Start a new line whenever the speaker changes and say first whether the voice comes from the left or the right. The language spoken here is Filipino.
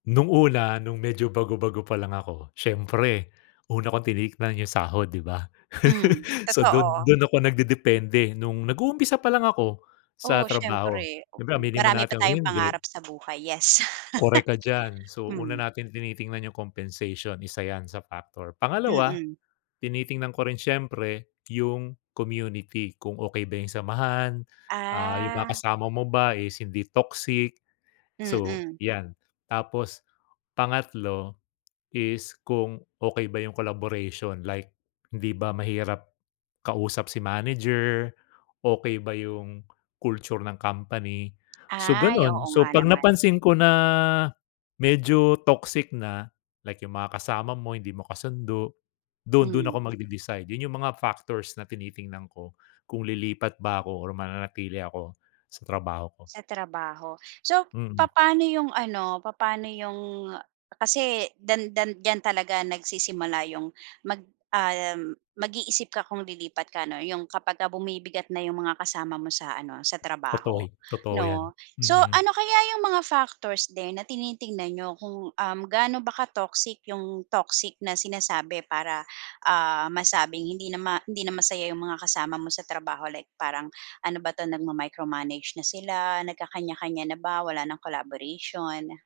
left: Nung una, nung medyo bago-bago pa lang ako, siyempre una kong tinignan yung sahod, 'di ba?
right: Hmm,
left: So, dun
right: totoo.
left: dun ako nagdedepende nung nag-uumpisa pa lang ako sa
right: Oo,
left: trabaho.
right: siyempre.
left: Siyempre
right: M
left: aminin man
right: Marami pa
left: natin o
right: tayong
left: hindi
right: pangarap sa buhay, yes.
left: Korek ka diyan. So, una
right: Mm.
left: natin tinitingnan yung compensation, isa yan sa factor. Pangalawa,
right: Mm.
left: tinitingnan ko rin siyempre yung community kung okey ba yung samahan, ah, yung mga
right: Ah.
left: kasama mo ba is hindi toxic, so
right: Mm.
left: 'yan. Tapos pangatlo, is kung okey ba yung collaboration like hindi ba mahirap kausap si manager, okey ba yung culture ng company, so
right: Ay,
left: ganun.
right: oo
left: So,
right: nga
left: 'pag
right: naman.
left: napansin ko na medyo toxic na, like yung mga kasama mo hindi mo kasundo, dun dun ako
right: Mm.
left: magde-decide. Yun yung mga factors na tinitingnan ko kung lilipat ba ako or mananatili ako sa trabaho ko.
right: Sa trabaho? So,
left: Mm.
right: papa'no yung ano, papa'no 'yong kasi dan dan diyan talaga nagsisimula yung mag ah, mag-iisip ka kung lilipat ka 'no. Yung kapagka bumibigat na 'yong mga kasama mo sa ano, sa
left: Totoy
right: trabaho
left: totoo 'yan.
right: 'no.
left: Mm,
right: So,
left: mm.
right: ano kaya yung mga factors din na tinitignan niyo kung, um, kung gaano ba ka-toxic yung toxic na sinasabi para, ah, masabing hindi na ma hindi na masaya yung mga kasama mo sa trabaho like parang ano ba 'to, nagma-micromanage na sila, nagkakanya-kanya na ba, wala ng collaboration?